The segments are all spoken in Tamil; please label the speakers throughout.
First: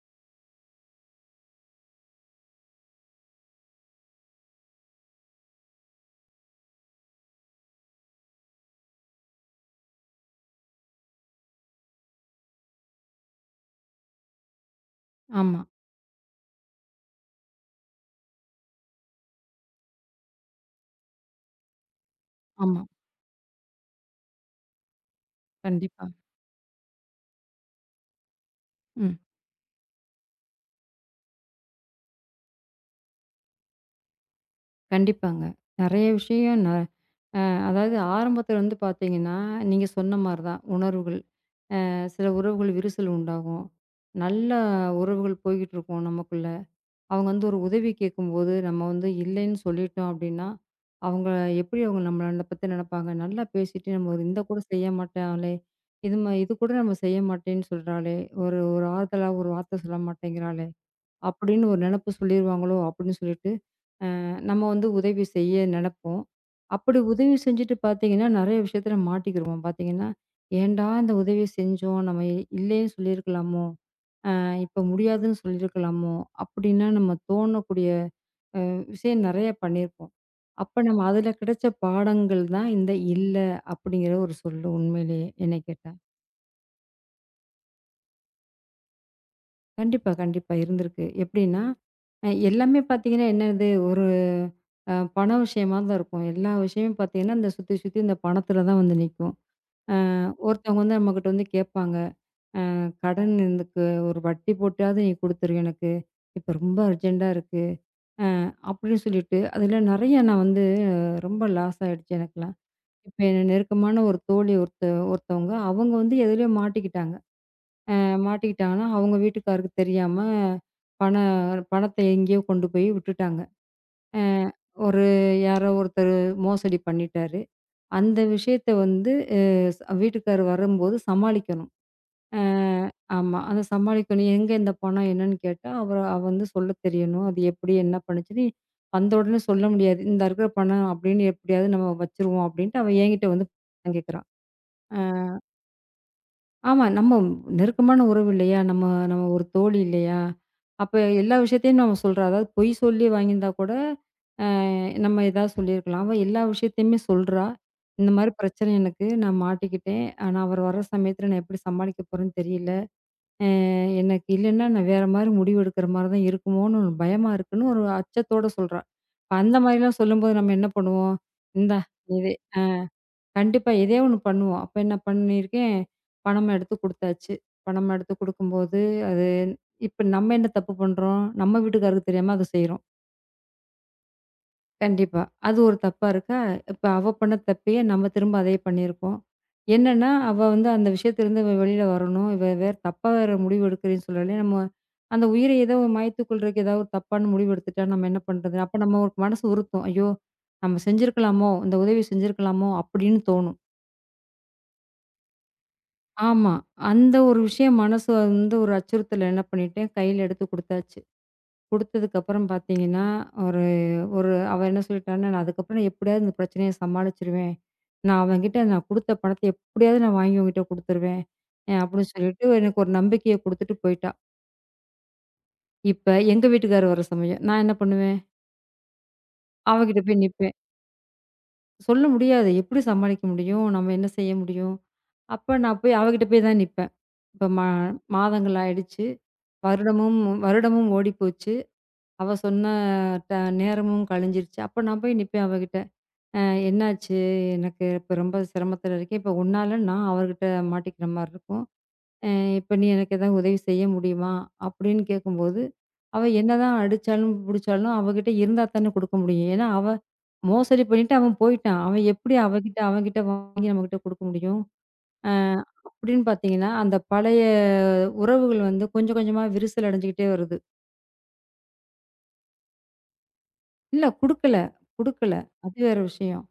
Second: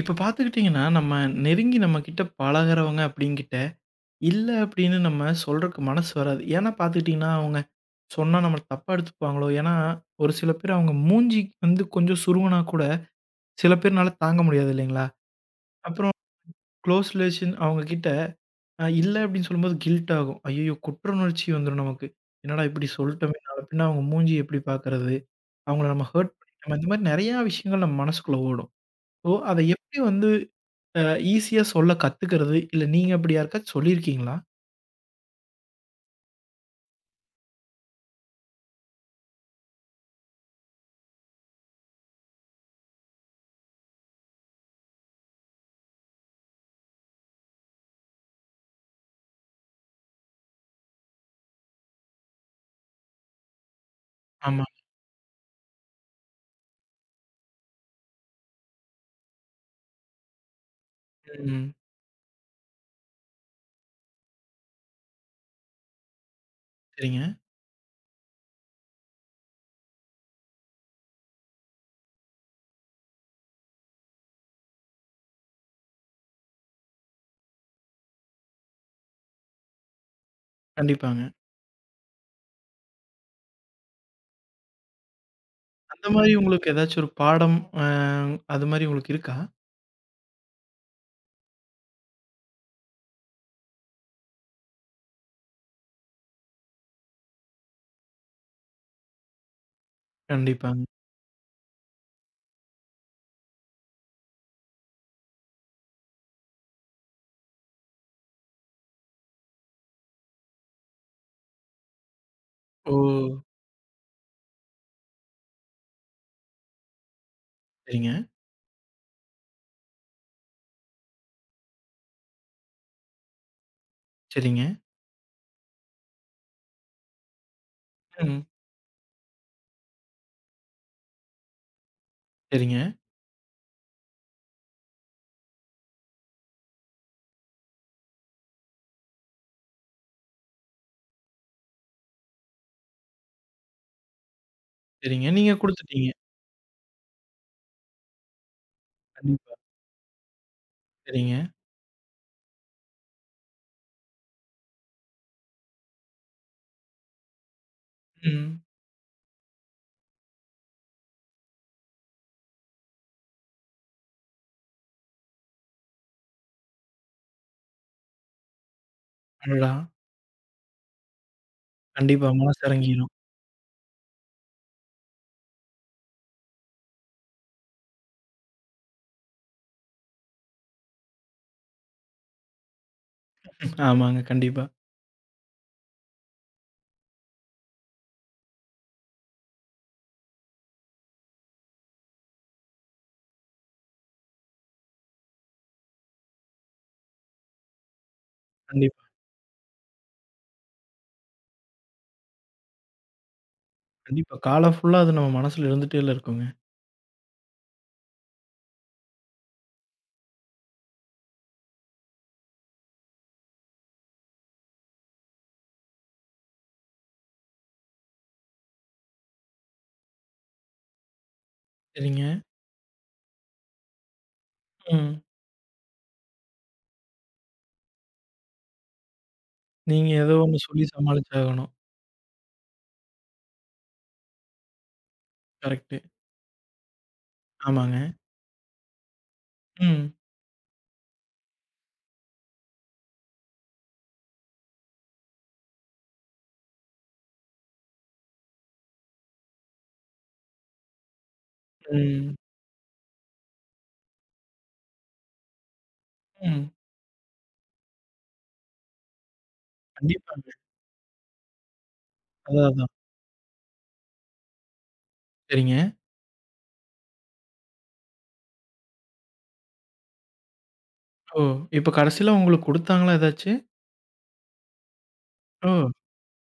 Speaker 1: இப்ப பார்த்துக்கிட்டீங்கன்னா, நம்ம நெருங்கி நம்ம கிட்ட பழகுறவங்க அப்படின்கிட்ட, இல்ல அப்படின்னு நம்ம சொல்றக்கு மனசு வராது. ஏன்னா பார்த்துக்கிட்டீங்கன்னா, அவங்க சொன்னா நம்மள தப்பா எடுத்துப்பாங்களோ? ஏன்னா, ஒரு சில பேர் அவங்க மூஞ்சி வந்து கொஞ்சம் சுருங்குனா கூட, சில பேர்னால தாங்க முடியாது இல்லைங்களா?
Speaker 2: ஆமா,
Speaker 1: அப்புறம் குளோஸ் ரிலேஷன் அவங்க கிட்ட இல்ல அப்படின்னு சொல்லும்போது கில்ட் ஆகும். ஐய்யய்யோ! குற்ற உணர்ச்சி வந்துரும் நமக்கு. என்னடா
Speaker 2: ஆமா.
Speaker 1: இப்படி சொல்ட்டோமே! நாள பின்ன அவங்க மூஞ்சி எப்படி பார்க்கறது? அவங்கள நம்ம
Speaker 2: கண்டிப்பா.
Speaker 1: ஹர்ட் பண்ணிட்டோமே! இந்த மாரி நெறையா விஷயங்கள் நம்ம மனசுக்குள்ள ஓடும்.
Speaker 2: ம்.
Speaker 1: ஸோ, அத எப்படி வந்து அ ஈஸியா சொல்ல கத்துக்கிறது, இல்ல நீங்க அப்படி யாருக்காச்சும் சொல்லியிருக்கீங்களா?
Speaker 2: கண்டிப்பாங்க. நெறைய விஷயம் ந அதாவது ஆரம்பத்துல வந்து பார்த்தீங்கன்னா, நீங்க சொன்ன மாரி தான் உணர்வுகள். சில உறவுகள் விரிசல் உண்டாகும். நல்ல உறவுகள் போய்கிட்டு இருக்கும் நமக்குள்ள. அவங்க வந்து ஒரு உதவி கேட்கும்போது, நம்ம வந்து இல்லைன்னு சொல்லிட்டோம் அப்டின்னா, அவங்க எப்டி அவங்க நம்மள பத்தி நெனப்பாங்க? நல்லா பேசிட்டு நம்ம ஒரு இந்த கூட
Speaker 1: ஆமா.
Speaker 2: செய்ய மாட்டாளே! இது கூட நம்ம செய்ய மாட்டேன்னு சொல்றாளே! ஒரு ஒரு ஆறுதலா ஒரு வார்த்த சொல்ல மாட்டேங்கிறாளே! அப்டின்னு
Speaker 1: ம்.
Speaker 2: ஒரு நெனப்பு சொல்லிருவாங்களோ! அப்டின்னு சொல்லிட்டு நம்ம வந்து உதவி செய்ய நினைப்போம். அப்படி
Speaker 1: சரிங்க.
Speaker 2: உதவி செஞ்சுட்டு பார்த்தீங்கன்னா, நெறைய விஷயத்துல மாட்டிக்கிருவோம். பார்த்தீங்கன்னா, "ஏன்டா இந்த உதவிய செஞ்சோம்? நம்ம இல்லேன்னு சொல்லியிருக்கலாமோ? இப்ப முடியாதுன்னு சொல்லியிருக்கலாமோ?" அப்படின்னா நம்ம தோணக்கூடிய விஷயம் நெறைய பண்ணியிருப்போம். அப்ப நம்ம
Speaker 1: கண்டிப்பாங்க.
Speaker 2: அதுல கிடைச்ச பாடங்கள் தான் இந்த "இல்ல" அப்படிங்கிற ஒரு சொல்லு உண்மையிலேயே என்னை கேட்டா.
Speaker 1: அந்த மாரி உங்களுக்கு ஏதாச்சும் ஒரு பாடம் அ அது மாரி உங்களுக்கு இருக்கா?
Speaker 2: கண்டிப்பா, கண்டிப்பா இருந்திருக்கு. எப்படின்னா, எல்லாமே பார்த்தீங்கன்னா என்னது ஒரு பண விஷயமா தான் இருக்கும். எல்லா விஷயமும் பார்த்தீங்கன்னா, இந்த சுத்தி, சுத்தி இந்த பணத்துல தான் வந்து நிக்கும். அ ஒருத்தவங்க
Speaker 1: கண்டிப்பாங்க.
Speaker 2: வந்து நம்மகிட்ட வந்து கேட்பாங்க. கடன் எனக்கு ஒரு வட்டி போட்டாவது நீ குடுத்துரு எனக்கு. இப்ப ரொம்ப அர்ஜென்ட்டா இருக்கு. அப்படின்னு சொல்லிட்டு, அதுல நெறைய நான் வந்து ரொம்ப லாஸ் ஆயிடுச்சு எனக்கெல்லாம்.
Speaker 1: ஓ!
Speaker 2: இப்ப என் நெருக்கமான ஒரு தோழி ஒருத்தவங்க, அவங்க வந்து எதுலயோ மாட்டிக்கிட்டாங்க.
Speaker 1: சரிங்க,
Speaker 2: மாட்டிக்கிட்டாங்கன்னா, அவங்க வீட்டுக்காருக்கு தெரியாம பண பணத்த எங்கேயோ கொண்டு போய் விட்டுட்டாங்க. அ
Speaker 1: சரிங்க,
Speaker 2: ஒரு யாரோ ஒருத்தர் மோசடி பண்ணிட்டாரு. அந்த
Speaker 1: ம்.
Speaker 2: விஷயத்த வந்து வீட்டுக்காரர் வரும்போது சமாளிக்கணும். அ
Speaker 1: சரிங்க,
Speaker 2: ஆமா. அத சமாளிக்கணும். எங்க இந்த பணம் என்னன்னு கேட்டா, அவ அவ வந்து சொல்ல தெரியணும். அது எப்படி என்ன பண்ணுச்சுன்னு, வந்த உடனே சொல்ல முடியாது. "இந்தா இருக்கிற பணம்" அப்படின்னு எப்படியாவது நம்ம வச்சுருவோம் அப்படின்ட்டு அவ என்கிட்ட வந்து பணம் கேட்கிறா. அ
Speaker 1: சரிங்க. நீங்க குடுத்துட்டீங்க.
Speaker 2: ஆமா நம்ம நெருக்கமான உறவு இல்லையா? நம்ம நம்ம ஒரு
Speaker 1: கண்டிப்பா.
Speaker 2: தோழி இல்லையா? அப்ப
Speaker 1: சரிங்க.
Speaker 2: எல்லா விஷயத்தையும் நம்ம சொல்றா. அதாவது பொய் சொல்லி வாங்கியிருந்தா கூட, அ நம்ம ஏதாவது சொல்லியிருக்கலாம். அவ எல்லா விஷயத்தையுமே சொல்றா. "இந்த மாரி
Speaker 1: ம்.
Speaker 2: பிரச்சனை எனக்கு. நான் மாட்டிக்கிட்டேன். ஆனா, அவர் வர்ற சமயத்தில நான் எப்படி சமாளிக்க போறேன்னு தெரியல." அ எனக்கு இல்லன்னா, நான் வேற மாரி முடிவு எடுக்கிற மாரி தான் இருக்குமோன்னு ஒரு பயமா இருக்குன்னு ஒரு அச்சத்தோட சொல்றா. அந்த
Speaker 1: அடடா!
Speaker 2: மாரிலாம் சொல்லும்போது நம்ம என்ன பண்ணுவோம்? இந்தா
Speaker 1: கண்டிப்பா
Speaker 2: இது
Speaker 1: மனசு இறங்கிரும்.
Speaker 2: கண்டிப்பா இதே ஒண்ணு பண்ணுவோம். அப்ப என்ன பண்ணியிருக்கேன், பணமா எடுத்து குடுத்தாச்சு. பணமா எடுத்து குடுக்கும்போது, அது இப்ப நம்ம என்ன தப்பு பண்றோம்? நம்ம வீட்டுக்காருக்கு தெரியாம அத செய்றோம்.
Speaker 1: ஆமாங்க. கண்டிப்பா,
Speaker 2: கண்டிப்பா. அது ஒரு தப்பா இருக்கா? இப்ப அவ பண்ண தப்பயே நம்ம திரும்ப அதே பண்ணியிருக்கோம். என்னன்னா, அவ வந்து அந்த விஷயத்திலருந்து இவ வெளியில வரணும். இவ வேற தப்பா வேற முடிவு எடுக்கிறேன்னு சொல்லலே, நம்ம அந்த உயிரை ஏதோ மாய்த்து கொள்றதுக்கு ஏதாவது ஒரு தப்பான முடிவு எடுத்துட்டா நம்ம என்ன பண்றது? அப்ப நம்ம
Speaker 1: கண்டிப்பா,
Speaker 2: ஒரு மனசு உறுத்தும். ஐயோ! நம்ம செஞ்சிருக்கலாமோ! இந்த உதவி செஞ்சிருக்கலாமோ! அப்படின்னு தோணும்.
Speaker 1: கண்டிப்பா. காலம் ஃபுல்லா அது நம்ம மனசுல இருந்துட்டேல இருக்குங்க.
Speaker 2: ஆமா. அந்த ஒரு விஷயம் மனசு வந்து ஒரு அச்சுறுத்தல்ல என்ன பண்ணிட்டேன், கையில எடுத்து குடுத்தாச்சு. குடுத்ததுக்கப்புறம் பார்த்தீங்கன்னா, ஒரு ஒரு அவ என்ன சொல்லிட்டான்னா, "நான் அதுக்கப்புறம் எப்படியாவது இந்த பிரச்சனைய சமாளிச்சுருவேன். நான் அவன்கிட்ட நான் குடுத்த பணத்த எப்படியாவது நான் வாங்கி உன்கிட்ட குடுத்துருவேன்." அப்படின்னு
Speaker 1: சரிங்க.
Speaker 2: சொல்லிட்டு எனக்கு ஒரு நம்பிக்கைய குடுத்துட்டு போயிட்டா.
Speaker 1: ம்.
Speaker 2: இப்ப எங்க வீட்டுக்காரர் வர சமயம், நான் என்ன பண்ணுவேன்? அவகிட்ட
Speaker 1: நீங்க
Speaker 2: போய்
Speaker 1: ஏதோ
Speaker 2: நிப்பேன்.
Speaker 1: ஒண்ணு சொல்லி சமாளிச்சாகணும்.
Speaker 2: சொல்ல முடியாது. எப்படி சமாளிக்க முடியும்? நம்ம என்ன செய்ய முடியும்? அப்ப நான்
Speaker 1: கரெக்ட்டு.
Speaker 2: போய் அவகிட்ட போய் தான் நிப்பேன். இப்ப மா
Speaker 1: ஆமாங்க.
Speaker 2: மாதங்கள் ஆயிடுச்சு.
Speaker 1: ம்,
Speaker 2: வருடமும் வருடமும் ஓடிப்போச்சு. அவ சொன்ன ட நேரமும் கழிஞ்சிருச்சு. அப்ப நான் போய் நிப்பேன் அவகிட்ட. அ என்னாச்சு? எனக்கு இப்ப ரொம்ப சிரமத்துல இருக்கேன். இப்ப உன்னால நான் அவர்கிட்ட மாட்டிக்கிற மாரி இருக்கும். அ
Speaker 1: ம்.
Speaker 2: இப்ப நீ எனக்கு ஏதாவது உதவி செய்ய முடியுமா? அப்படின்னு கேட்கும்போது, அவ
Speaker 1: ம்.
Speaker 2: என்னதான் அடிச்சாலும், புடிச்சாலும் அவகிட்ட இருந்தா தானே குடுக்க முடியும். ஏன்னா, அவ
Speaker 1: கண்டிப்பாங்க.
Speaker 2: மோசடி பண்ணிட்டு அவன் போயிட்டான். அவன் எப்படி
Speaker 1: அதான்,
Speaker 2: அவகிட்ட
Speaker 1: அதான்.
Speaker 2: அவன்கிட்ட வாங்கி நம்மகிட்ட குடுக்க முடியும்? அ
Speaker 1: சரிங்க.
Speaker 2: அப்படின்னு பார்த்தீங்கன்னா, அந்த பழைய உறவுகள் வந்து கொஞ்சம் கொஞ்சமா விரிசல் அடைஞ்சுக்கிட்டே வருது.
Speaker 1: ஓ! இப்ப கடைசில உங்களுக்கு குடுத்தாங்களா ஏதாச்சு?
Speaker 2: இல்ல குடுக்கல, குடுக்கல.
Speaker 1: ஓ!
Speaker 2: அது வேற விஷயம்.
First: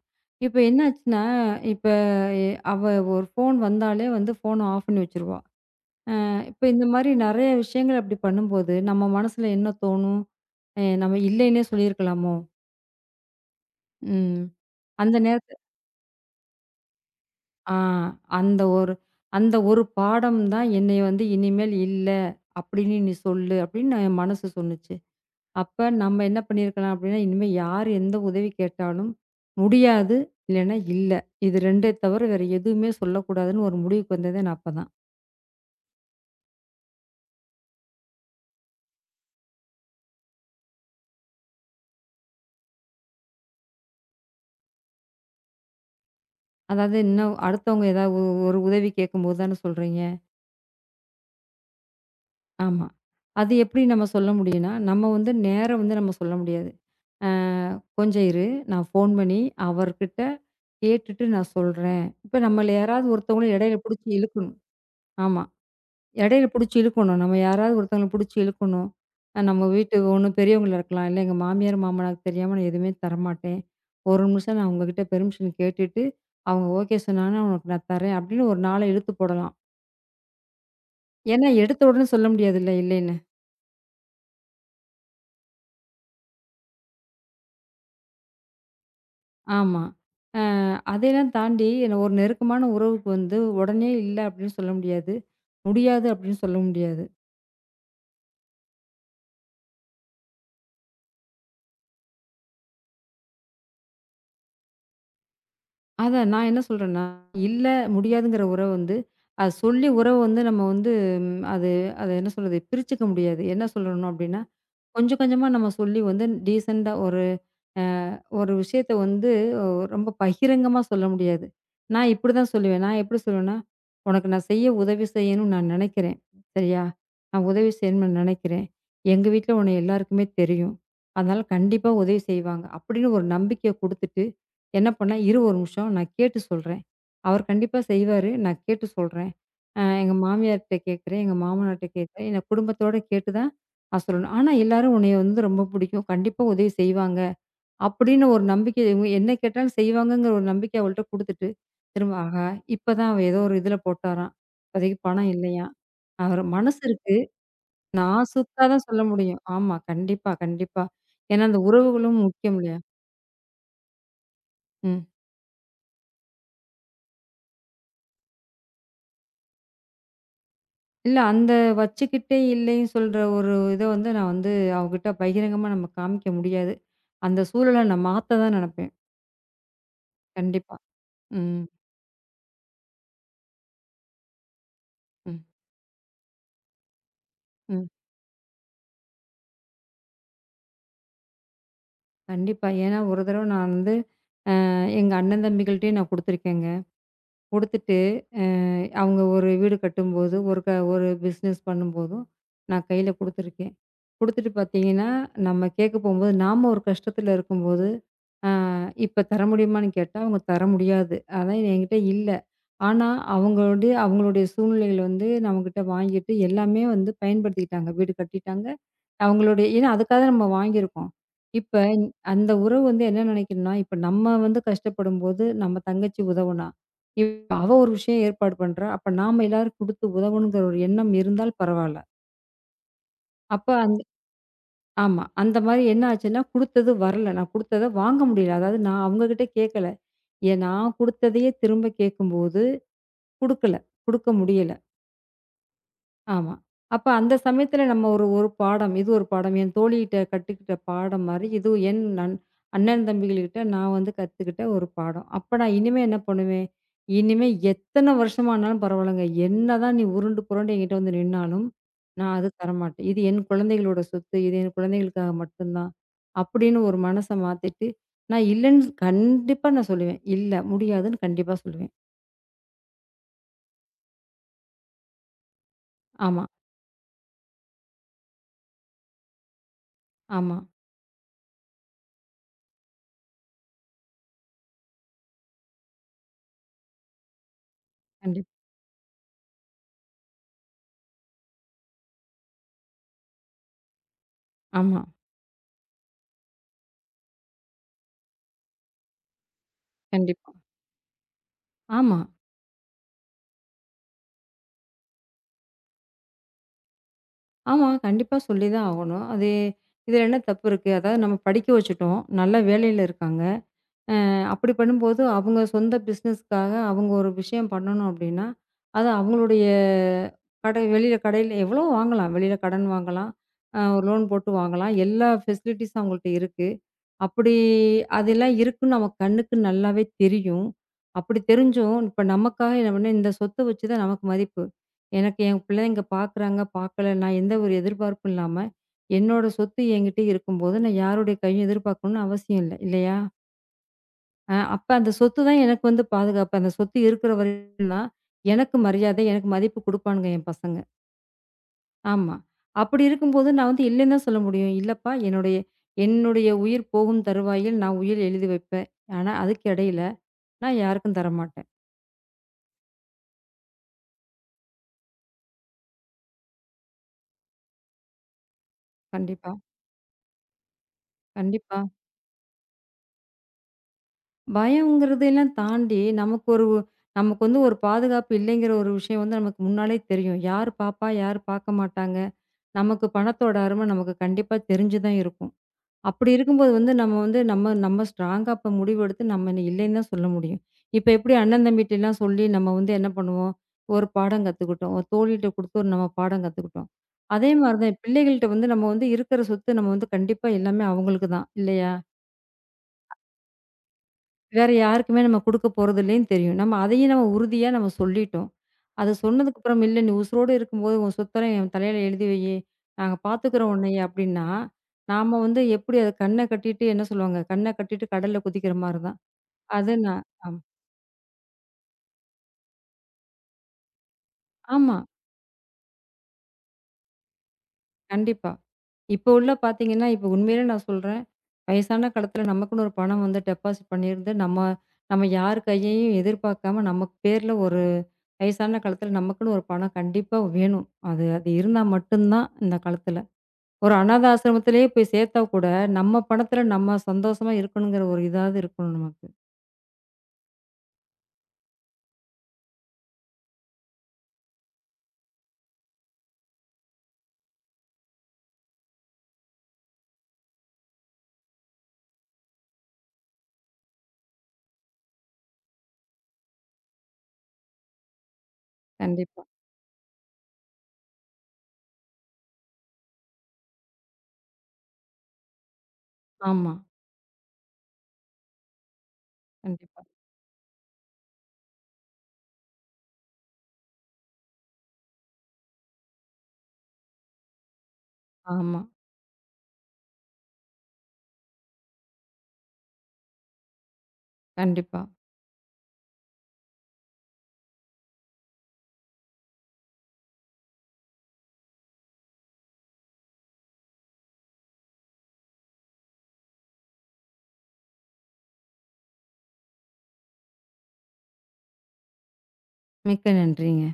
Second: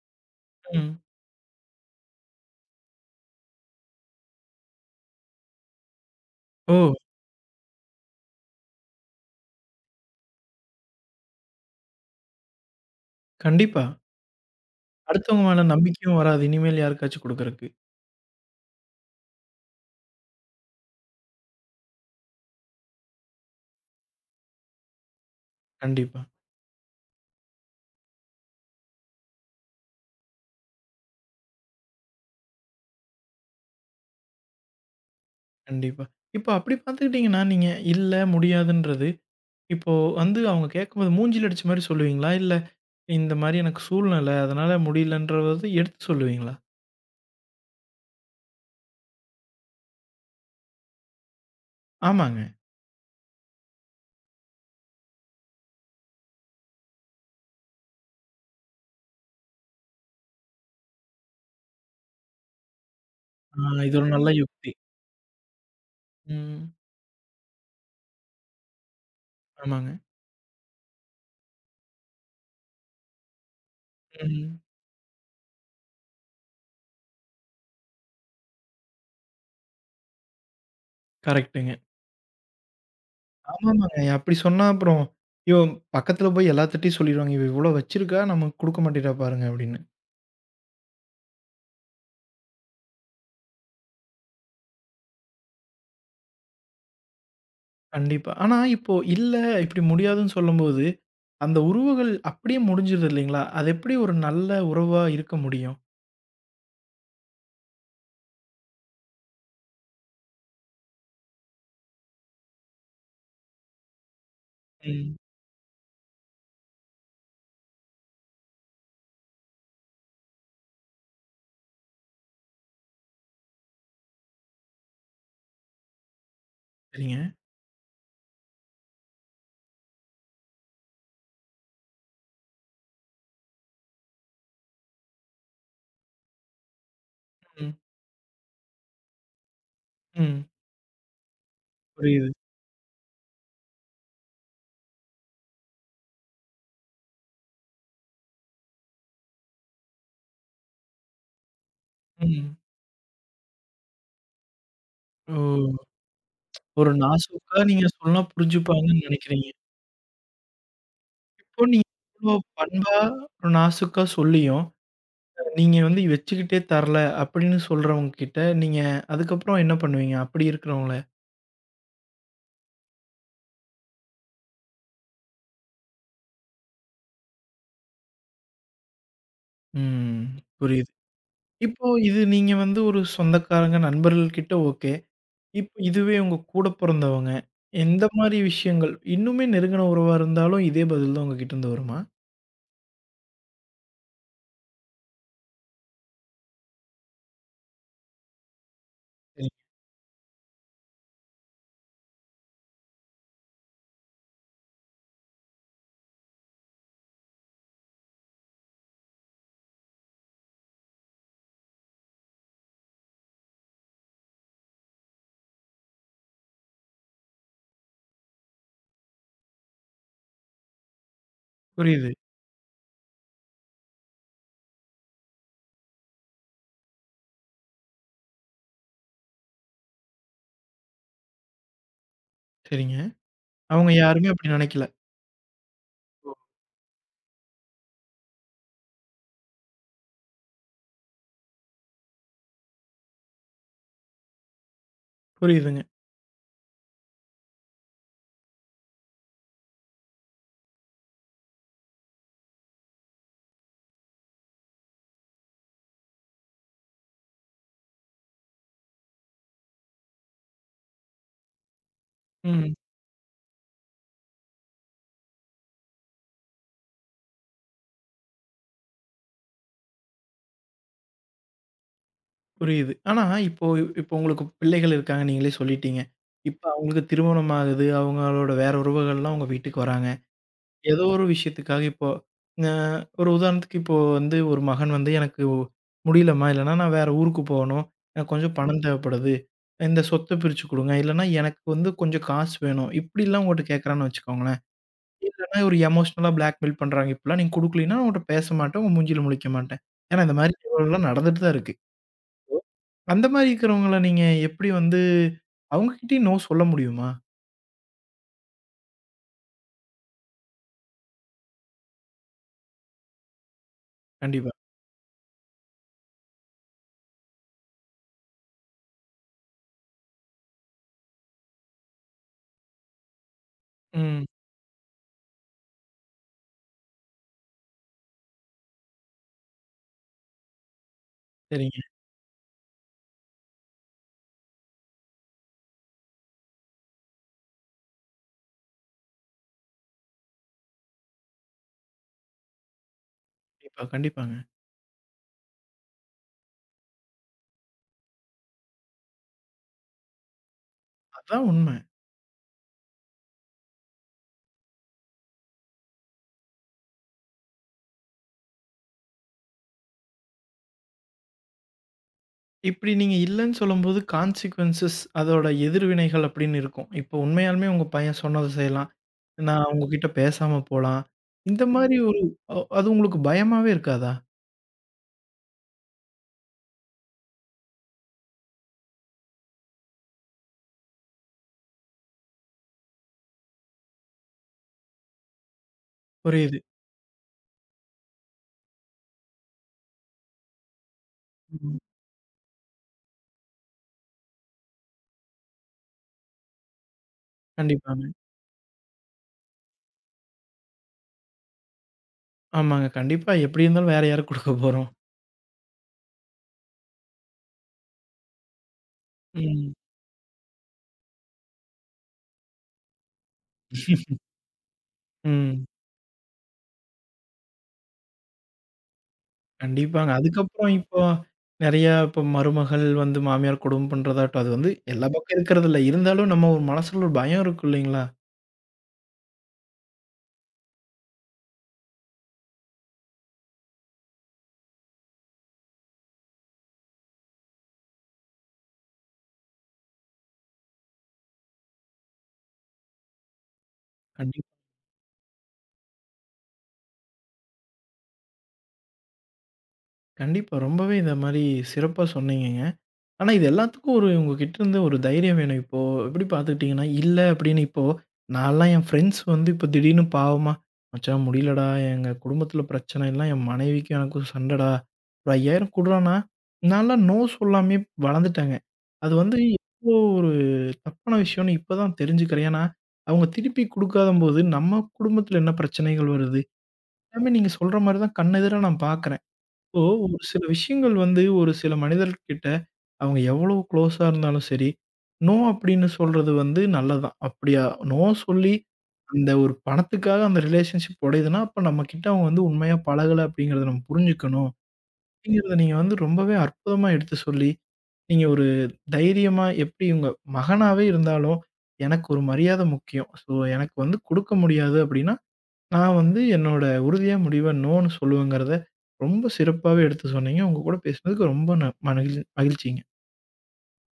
Speaker 2: இப்ப
Speaker 1: ம்.
Speaker 2: என்னாச்சுன்னா, இப்ப எ அவ ஒரு ஃபோன் வந்தாலே வந்து ஃபோன ஆஃப் பண்ணி வச்சுருவா. இப்ப இந்த
Speaker 1: ஓ!
Speaker 2: மாரி நெறைய விஷயங்கள் அப்படி பண்ணும்போது, நம்ம மனசுல என்ன தோணும்? நம்ம இல்லைன்னே சொல்லியிருக்கலாமோ?
Speaker 1: கண்டிப்பா.
Speaker 2: ம். அந்த
Speaker 1: அடுத்தவங்க
Speaker 2: நேரத்து
Speaker 1: மேல நம்பிக்கையும் வராது. இனிமேல் யாருக்காச்சும் குடுக்குறக்கு.
Speaker 2: ஆ அந்த ஒரு அந்த ஒரு பாடம் தான் என்னைய வந்து இனிமேல் இல்ல அப்படின்னு நீ சொல்லு அப்படின்னு என் மனசு சொன்னுச்சு. அப்ப
Speaker 1: கண்டிப்பா,
Speaker 2: நம்ம என்ன பண்ணியிருக்கலாம் அப்படின்னா, இனிமே யார் எந்த உதவி கேட்டாலும், முடியாது, இல்லைன்னா இல்ல. இது 2 தவிர வேற எதுவுமே சொல்லக்கூடாதுன்னு ஒரு முடிவுக்கு வந்ததே நான் அப்பதான்.
Speaker 1: கண்டிப்பா. இப்ப அப்படி பார்த்துக்கிட்டீங்கன்னா, நீங்க இல்ல முடியாதுன்றது, இப்போ வந்து அவங்க கேட்கும்போது மூஞ்சில அடிச்ச மாரி சொல்லுவீங்களா? இல்ல இந்த மாரி எனக்கு சூழ்நிலை, அதனால முடியலன்றத எடுத்து சொல்லுவீங்களா?
Speaker 2: அதாவது இன்னும் அடுத்தவங்க ஏதாவது ஒரு உதவி கேட்கும்போது தானே சொல்றீங்க.
Speaker 1: ஆமாங்க.
Speaker 2: ஆமா. அது எப்படி நம்ம சொல்ல முடியும்னா, நம்ம வந்து நேரா வந்து நம்ம சொல்ல முடியாது. "அ கொஞ்சம் இரு, நான் ஃபோன் பண்ணி அவர்கிட்ட கேட்டுட்டு நான் சொல்றேன்." இப்ப நம்மள யாராவது ஒருத்தவங்கள இடையில
Speaker 1: ஆ இது ஒரு
Speaker 2: புடிச்சு
Speaker 1: நல்ல
Speaker 2: இழுக்கணும்.
Speaker 1: யுக்தி.
Speaker 2: ஆமா. இடையில
Speaker 1: ம்.
Speaker 2: புடிச்சு இழுக்கணும். நம்ம யாராவது ஒருத்தவங்கள புடிச்சு இழுக்கணும். நம்ம
Speaker 1: ஆமாங்க.
Speaker 2: வீட்டு ஒண்ணு பெரியவங்களா இருக்கலாம். இல்ல எங்க மாமியார், மாமனாருக்கு தெரியாம நான் எதுவுமே தரமாட்டேன். ஒரு நிமிஷம்
Speaker 1: ம்.
Speaker 2: நான் உங்ககிட்ட பெர்மிஷன் கேட்டுட்டு, அவங்க ஓகே சொன்னாங்கன்னா, உனக்கு நான் தரேன் அப்படின்னு ஒரு நாள இழுத்து போடலாம். ஏன்னா
Speaker 1: கரெக்ட்டுங்க.
Speaker 2: எடுத்த உடனே சொல்ல முடியாதுல்ல இல்லைன்னு.
Speaker 1: ஆமாமாங்க. அப்படி சொன்னா அப்புறம், "ஐயோ! பக்கத்துல போய் எல்லாத்துட்டயும் சொல்லிருவாங்க. இவ இவ்வளோ வச்சிருக்கா, நமக்கு குடுக்க மாட்டேன்றா பாருங்க" அப்படின்னு.
Speaker 2: ஆமா. அ அதையெல்லாம் தாண்டி என்ன ஒரு நெருக்கமான உறவுக்கு வந்து உடனே இல்ல அப்படின்னு சொல்ல முடியாது. முடியாது அப்படின்னு சொல்ல முடியாது.
Speaker 1: கண்டிப்பா. ஆனா இப்போ இல்ல, இப்படி முடியாதுன்னு சொல்லும்போது, அந்த உறவுகள் அப்படியே முடிஞ்சிருது இல்லைங்களா? அது எப்படி ஒரு நல்ல உறவா இருக்க முடியும்?
Speaker 2: அதான் நான் என்ன சொல்றேன்னா, இல்ல முடியாதுங்கிற உறவு வந்து, அது சொல்லி உறவு வந்து நம்ம வந்து ம் அது அது என்ன சொல்றது? பிரிச்சுக்க முடியாது. என்ன சொல்லணும் அப்டின்னா,
Speaker 1: ம்.
Speaker 2: கொஞ்சம் கொஞ்சமா நம்ம சொல்லி வந்து டீசென்ட்டா ஒரு அ ஒரு விஷயத்த வந்து ரொம்ப பகிரங்கமா சொல்ல முடியாது. நான் இப்படிதான் சொல்லுவேன். நான் எப்படி சொல்லுவேன்னா, "உனக்கு நான் செய்ய உதவி செய்யணும்னு நான் நினைக்கிறேன். சரியா?
Speaker 1: சரிங்க.
Speaker 2: நான் உதவி செய்யணும்னு நான் நினைக்கிறேன். எங்க வீட்ல உன்னை எல்லாருக்குமே தெரியும். அதனால கண்டிப்பா உதவி செய்வாங்க." அப்படின்னு ஒரு நம்பிக்கைய குடுத்துட்டு, என்ன பண்ணேன், "இரு ஒரு நிமிஷம் நான் கேட்டு சொல்றேன். அவர்
Speaker 1: ம்.
Speaker 2: கண்டிப்பா செய்வாரு. நான் கேட்டு சொல்றேன். எங்க
Speaker 1: ம்.
Speaker 2: மாமியார்ட்ட கேட்கிறேன், எங்க மாமனார்ட்ட கேட்கிறேன்.
Speaker 1: புரியுது.
Speaker 2: என் குடும்பத்தோட கேட்டு தான் நான் சொல்லணும். ஆனா எல்லாரும் உன்னைய வந்து ரொம்ப பிடிக்கும். கண்டிப்பா உதவி செய்வாங்க." அப்படின்னு ஒரு நம்பிக்கை இவங்க என்ன கேட்டாலும் செய்வாங்கங்கிற ஒரு நம்பிக்கை அவள்ட்ட குடுத்துட்டு, திரும்ப ஆஹா!
Speaker 1: ம்.
Speaker 2: இப்பதான் அவ ஏதோ ஒரு இதுல போட்டாராம். இப்போதைக்கு பணம் இல்லையாம்.
Speaker 1: ஓ!
Speaker 2: அவரு மனசு
Speaker 1: ஒரு
Speaker 2: இருக்கு.
Speaker 1: நாசூக்கா நீங்க சொன்னா
Speaker 2: நான் சுத்தா தான்
Speaker 1: புரிஞ்சுப்பாங்கன்னு
Speaker 2: சொல்ல முடியும்.
Speaker 1: நெனைக்கிறீங்க.
Speaker 2: ஆமா. கண்டிப்பா, கண்டிப்பா. ஏன்னா அந்த
Speaker 1: இப்போ நீங்க
Speaker 2: உறவுகளும்
Speaker 1: இவ்ளோ
Speaker 2: முக்கியம் இல்லையா?
Speaker 1: பண்பா, ஒரு நாசூக்கா சொல்லியும்
Speaker 2: ம்.
Speaker 1: நீங்க வந்து வச்சுக்கிட்டே தரல அப்படின்னு சொல்றவங்க கிட்ட, நீங்க அதுக்கப்புறம் என்ன பண்ணுவீங்க? அப்படி இருக்கிறவங்கள?
Speaker 2: இல்ல அந்த வச்சுக்கிட்டே இல்லைன்னு சொல்ற ஒரு இத வந்து நான் வந்து அவகிட்ட பகிரங்கமா நம்ம காமிக்க முடியாது. அந்த சூழல நான் மாத்த தான் நினைப்பேன்.
Speaker 1: ம்.
Speaker 2: கண்டிப்பா.
Speaker 1: புரியுது.
Speaker 2: ம்,
Speaker 1: இப்போ இது நீங்க வந்து ஒரு சொந்தக்காரங்க, நண்பர்கள் கிட்ட ஓகே.
Speaker 2: ம்,
Speaker 1: இதுவே உங்க கூட பொறந்தவங்க,
Speaker 2: ம்.
Speaker 1: எந்த மாரி விஷயங்கள்? இன்னுமே நெருங்கின உறவா இருந்தாலும் இதே பதில் தான் உங்ககிட்ட இருந்து வருமா?
Speaker 2: கண்டிப்பா. ஏன்னா ஒரு தடவ நான் வந்து எங்க அண்ணன் தம்பிகள்ட்டயும் நான் குடுத்துருக்கேங்க. குடுத்துட்டு, அ அவங்க ஒரு
Speaker 1: சரிங்க.
Speaker 2: வீடு கட்டும்போது, ஒரு ஒரு பிஸ்னஸ் பண்ணும்போதும், நான் கையில குடுத்துருக்கேன். குடுத்துட்டு பார்த்தீங்கன்னா, நம்ம கேட்க போம்போது, நாம ஒரு கஷ்டத்துல இருக்கும்போது, அ இப்ப தர முடியுமான்னு கேட்டா, அவங்க தர முடியாது. அதான் என்கிட்ட இல்ல. ஆனா, அவங்களுடைய அவங்களுடைய சூழ்நிலைகள் வந்து நம்மகிட்ட வாங்கிட்டு எல்லாமே வந்து பயன்படுத்திக்கிட்டாங்க. வீடு கட்டிட்டாங்க. ஏன்னா அதுக்காக நம்ம வாங்கியிருக்கோம். இப்ப
Speaker 1: புரியுது.
Speaker 2: அந்த உறவு வந்து என்ன நினைக்கணும்னா, இப்ப நம்ம வந்து கஷ்டப்படும்போது நம்ம தங்கச்சி உதவுனா, இப்ப அவ ஒரு விஷயம் ஏற்பாடு பண்றா. அப்ப நாம எல்லாரும் குடுத்து உதவணுங்கிற ஒரு எண்ணம் இருந்தால் பரவால்ல.
Speaker 1: சரிங்க.
Speaker 2: அப்ப
Speaker 1: அவங்க
Speaker 2: அந்த
Speaker 1: யாருமே அப்படி நினைக்கல.
Speaker 2: ஆமா. அந்த மாரி என்ன ஆச்சுன்னா, குடுத்தது வரல. நான் குடுத்தத வாங்க முடியல. அதாவது நான் அவங்க கிட்ட கேட்கல. ஏன் நான் குடுத்ததையே திரும்ப கேட்கும்போது குடுக்கல. குடுக்க முடியல.
Speaker 1: புரியுதுங்க.
Speaker 2: ஆமா. அப்ப அந்த சமயத்துல நம்ம ஒரு ஒரு பாடம், இது ஒரு பாடம். என் தோழிகிட்ட கத்துக்கிட்ட பாடம் மாரி, இது என் அண்ணன் தம்பிகள்கிட்ட நான் வந்து கத்துக்கிட்ட ஒரு பாடம். அப்ப நான் இனிமே என்ன பண்ணுவேன்? இனிமே எத்தன வருஷமானாலும் பரவாயில்லங்க. என்னதான் நீ உருண்டு புரண்டு என்கிட்ட வந்து நின்னாலும், நான் அது
Speaker 1: ம்.
Speaker 2: தரமாட்டேன். இது என் குழந்தைகளோட சொத்து. இது என் குழந்தைகளுக்காக மட்டும்தான். அப்படின்னு ஒரு மனச மாத்திட்டு, நான் இல்லைன்னு கண்டிப்பா நான் சொல்லுவேன். இல்ல முடியாதுன்னு கண்டிப்பா சொல்லுவேன்.
Speaker 1: புரியுது. ஆனா இப்போ இப்போ உங்களுக்கு பிள்ளைகள் இருக்காங்க, நீங்களே சொல்லிட்டீங்க.
Speaker 2: ஆமா,
Speaker 1: இப்ப அவங்களுக்கு திருமணம் ஆகுது. அவங்களோட வேற உறவுகள்லாம் உங்க வீட்டுக்கு வராங்க.
Speaker 2: ஆமா.
Speaker 1: ஏதோ ஒரு விஷயத்துக்காக இப்போ அ ஒரு உதாரணத்துக்கு இப்போ வந்து ஒரு மகன் வந்து எனக்கு முடியலம்மா, இல்லன்னா நான் வேற ஊருக்கு போணும். எனக்கு
Speaker 2: கண்டிப்
Speaker 1: கொஞ்சம் பணம் தேவைப்படுது. இந்த சொத்த பிரிச்சு குடுங்க. இல்லன்னா எனக்கு வந்து கொஞ்சம் காசு வேணும். இப்படிலாம் உங்கட்ட கேட்கறான்னு வச்சுக்கோங்களேன்.
Speaker 2: ஆமா,
Speaker 1: இல்லன்னா ஒரு எமோஷனலா பிளாக்மெயில் பண்றாங்க. இப்படிலாம் நீங்க குடுக்கலீன்னா நான் உன்ட்ட பேச மாட்டேன். உன் மூஞ்சில முழிக்க மாட்டேன். ஏன்னா இந்த
Speaker 2: கண்டிப்பா.
Speaker 1: மாரி சூழல்லாம் நடந்துட்டு தான் இருக்கு.
Speaker 2: ஆமா.
Speaker 1: அந்த மாரி இருக்கிறவங்கள நீங்க எப்படி வந்து அவங்க கிட்டயும் நோ சொல்ல முடியுமா?
Speaker 2: ஆமா. கண்டிப்பா சொல்லி தான் ஆகணும். அது இதில என்ன தப்பு இருக்கு? அதாவது நம்ம படிக்க வச்சுட்டோம். நல்ல வேலையில இருக்காங்க. அ
Speaker 1: கண்டிப்பா.
Speaker 2: அப்படி பண்ணும்போது, அவங்க சொந்த பிசினஸ்க்காக அவங்க ஒரு விஷயம் பண்ணணும் அப்படின்னா, அது அவங்களுடைய கடையில எவ்வளோ வாங்கலாம். வெளியில கடன் வாங்கலாம். ஒரு
Speaker 1: ம்.
Speaker 2: லோன் போட்டு வாங்கலாம். எல்லா ஃபெசிலிட்டீஸும் அவங்கள்ட்ட இருக்கு. அப்படி அதெல்லாம் இருக்குன்னு நம்ம கண்ணுக்கு நல்லாவே தெரியும். அப்படி
Speaker 1: சரிங்க.
Speaker 2: தெரிஞ்சும் இப்ப நமக்காக என்ன பண்ண இந்த சொத்த வச்சு தான் நமக்கு மதிப்பு. எனக்கு என் பிள்ளைங்க பார்க்குறாங்க, பார்க்கல நான் எந்த ஒரு எதிர்பார்ப்பும் இல்லாம, என்னோட சொத்து என்கிட்ட இருக்கும்போது நான் யாருடைய கையும் எதிர்பார்க்கணும்னு அவசியம் இல்ல. இல்லையா?
Speaker 1: கண்டிப்பா, கண்டிப்பாங்க.
Speaker 2: அப்ப அந்த சொத்து தான் எனக்கு வந்து பாதுகாப்பு. அந்த சொத்து இருக்கிற வரைக்கும் தான் எனக்கு மரியாதை, எனக்கு மதிப்பு குடுப்பானுங்க என் பசங்க.
Speaker 1: அதான் உண்ம.
Speaker 2: ஆமா. அப்படி இருக்கும்போது நான் வந்து இல்லன்னு தான் சொல்ல முடியும். இல்லப்பா என்னுடைய என்னுடைய உயிர் போகும் தருவாயில் நான் உயில் எழுதி வைப்பேன். ஆனா அதுக்கு இடையில நான் யாருக்கும் தரமாட்டேன்.
Speaker 1: இப்படி நீங்க இல்லன்னு சொல்லும்போது கான்சிக்வென்சஸ் அதோட எதிர்வினைகள் அப்படின்னு இருக்கும். இப்போ உண்மையாலுமே உங்க பையன் சொன்னத செய்யலாம்.
Speaker 2: கண்டிப்பா,
Speaker 1: நான் ம். உங்ககிட்ட பேசாம போலாம். இந்த ம்.
Speaker 2: கண்டிப்பா.
Speaker 1: மாரி ஒரு அது உங்களுக்கு பயமாவே இருக்காதா?
Speaker 2: பயம்ங்கிறதெல்லாம் தாண்டி நமக்கு ஒரு நமக்கு வந்து ஒரு பாதுகாப்பு இல்லைங்கிற ஒரு விஷயம் வந்து நமக்கு முன்னாலே தெரியும். யார் பாப்பா, யார் பாக்க மாட்டாங்க. நமக்கு பணத்தோட அருமை நமக்கு கண்டிப்பா தெரிஞ்சு தான் இருக்கும். அப்படி
Speaker 1: புரியுது.
Speaker 2: இருக்கும்போது வந்து நம்ம வந்து நம்ம நம்ம ஸ்ட்ராங்கா அப்ப முடிவெடுத்து நம்ம இல்லைன்னு தான் சொல்ல முடியும். இப்ப எப்படி அண்ணன்
Speaker 1: ம்.
Speaker 2: தம்பிட்டலாம் சொல்லி நம்ம வந்து என்ன பண்ணுவோம், ஒரு பாடம் கத்துக்கிட்டோம். ஒரு தோழிட்ட குடுத்து ஒரு நம்ம பாடம் கத்துக்கிட்டோம். அதே மாரி தான்
Speaker 1: கண்டிப்பாங்க.
Speaker 2: பிள்ளைகள்ட்ட வந்து நம்ம வந்து இருக்கிற சொத்து நம்ம வந்து கண்டிப்பா எல்லாமே அவங்களுக்கு தான் இல்லையா?
Speaker 1: ஆமாங்க. கண்டிப்பா எப்படி இருந்தாலும் வேற யாருக்கு குடுக்க
Speaker 2: வேற
Speaker 1: போறோம்.
Speaker 2: யாருக்குமே நம்ம குடுக்க போறதில்லேன்னு தெரியும். நம்ம அதையும் நம்ம உறுதியா நம்ம சொல்லிட்டோம். அத
Speaker 1: ம்.
Speaker 2: சொன்னதுக்கப்புறம், "இல்ல நீ உசுரோடு இருக்கும்போது உன் சொத்தெல்லாம் என் தலையில எழுதி வையி, நாங்க பாத்துக்கிறோம் உன்னைய" அப்டின்னா, நாம வந்து
Speaker 1: ம்.
Speaker 2: எப்படி அத கண்ண கட்டிட்டு என்ன சொல்லுவாங்க, கண்ண கட்டிட்டு கடல்ல குதிக்கிற மாரி தான். அது
Speaker 1: கண்டிப்பாங்க.
Speaker 2: நான் ஆம்
Speaker 1: அதுக்கப்புறம் இப்போ நெறையா மருமகள் வந்து மாமியார் கொடும பண்றதாகட்டும், அது வந்து
Speaker 2: ஆமா,
Speaker 1: எல்லா பக்கம் இருக்கிறதில்ல. இருந்தாலும் நம்ம ஒரு மனசுல ஒரு பயம் இருக்கும் இல்லைங்களா?
Speaker 2: கண்டிப்பா. இப்போ உள்ள பாத்தீங்கன்னா, இப்போ உண்மையிலே நான் சொல்றேன், வயசான காலத்துல நமக்குன்னு ஒரு பணம் வந்து டெபாசிட் பண்ணியிருந்து, நம்ம நம்ம யார் கையையும் எதிர்பார்க்காம நமக்கு பேர்ல ஒரு வயசான காலத்துல நமக்குன்னு ஒரு பணம் கண்டிப்பா வேணும். அது அது இருந்தா மட்டும் தான் இந்த காலத்துல. ஒரு அநாத
Speaker 1: கண்டிப்
Speaker 2: ஆசிரமத்திலேயே போய் சேர்த்தா கூட, நம்ம பணத்துல நம்ம சந்தோஷமா இருக்கணுங்கிற ஒரு இதாவது இருக்கணும் நமக்கு.
Speaker 1: கண்டிப்பா. ரொம்பவே இந்த மாரி சிறப்பா சொன்னீங்கங்க. ஆனா, இது எல்லாத்துக்கும் ஒரு உங்ககிட்ட இருந்து ஒரு தைரியம் வேணும். இப்போ எப்படி பார்த்துக்கிட்டீங்கன்னா, இல்ல அப்படின்னு இப்போ நான்லாம் என் ஃப்ரெண்ட்ஸ் வந்து இப்போ திடீர்னு பாவமா, "மச்சான் முடியலடா, எங்க குடும்பத்தில பிரச்சனை எல்லாம் என் மனைவிக்கும் எனக்கும் சண்டடா. ஒரு 5000 குடுறான்னா" நான்லாம் நோ சொல்லாமயே வளர்ந்துட்டேங்க. அது வந்து
Speaker 2: கண்டிப்பா.
Speaker 1: எவ்ளோ ஒரு தப்பான விஷயம்னு இப்ப தான் தெரிஞ்சுக்கிறேன். ஏன்னா, அவங்க திருப்பி குடுக்காதம்போது நம்ம குடும்பத்தில என்ன பிரச்சனைகள் வருது?
Speaker 2: ஆமா.
Speaker 1: எல்லாமே நீங்க சொல்ற மாரி தான் கண்ணெதிரா நான் பார்க்குறேன். இப்போ
Speaker 2: கண்டிப்பா.
Speaker 1: ஒரு சில விஷயங்கள் வந்து ஒரு சில மனிதர்கிட்ட அவங்க எவ்வளோ க்ளோஸா இருந்தாலும் சரி, நோ அப்படின்னு சொல்றது வந்து நல்லதுதான். அப்படியா நோ சொல்லி
Speaker 2: ஆமா.
Speaker 1: அந்த ஒரு பணத்துக்காக அந்த ரிலேஷன்ஷிப் உடையுதுன்னா, அப்ப நம்மகிட்ட அவங்க வந்து உண்மையா பழகல அப்படிங்கிறத நம்ம புரிஞ்சுக்கணும்.
Speaker 2: கண்டிப்பா.
Speaker 1: அப்படிங்கிறத நீங்க வந்து ரொம்பவே அற்புதமா எடுத்து சொல்லி, நீங்க ஒரு தைரியமா எப்படி உங்க மகனாவே இருந்தாலும், எனக்கு ஒரு மரியாதை முக்கியம். ஸோ எனக்கு வந்து குடுக்க முடியாது அப்படின்னா, நான் வந்து என்னோட உறுதியா முடிவா நோன்னு சொல்லுவேங்கிறத ரொம்ப சிறப்பாவே எடுத்து சொன்னீங்க. உங்க கூட பேசினதுக்கு ரொம்ப மகிழ் மகிழ்ச்சிங்க.
Speaker 2: மிக்க நன்றிங்க.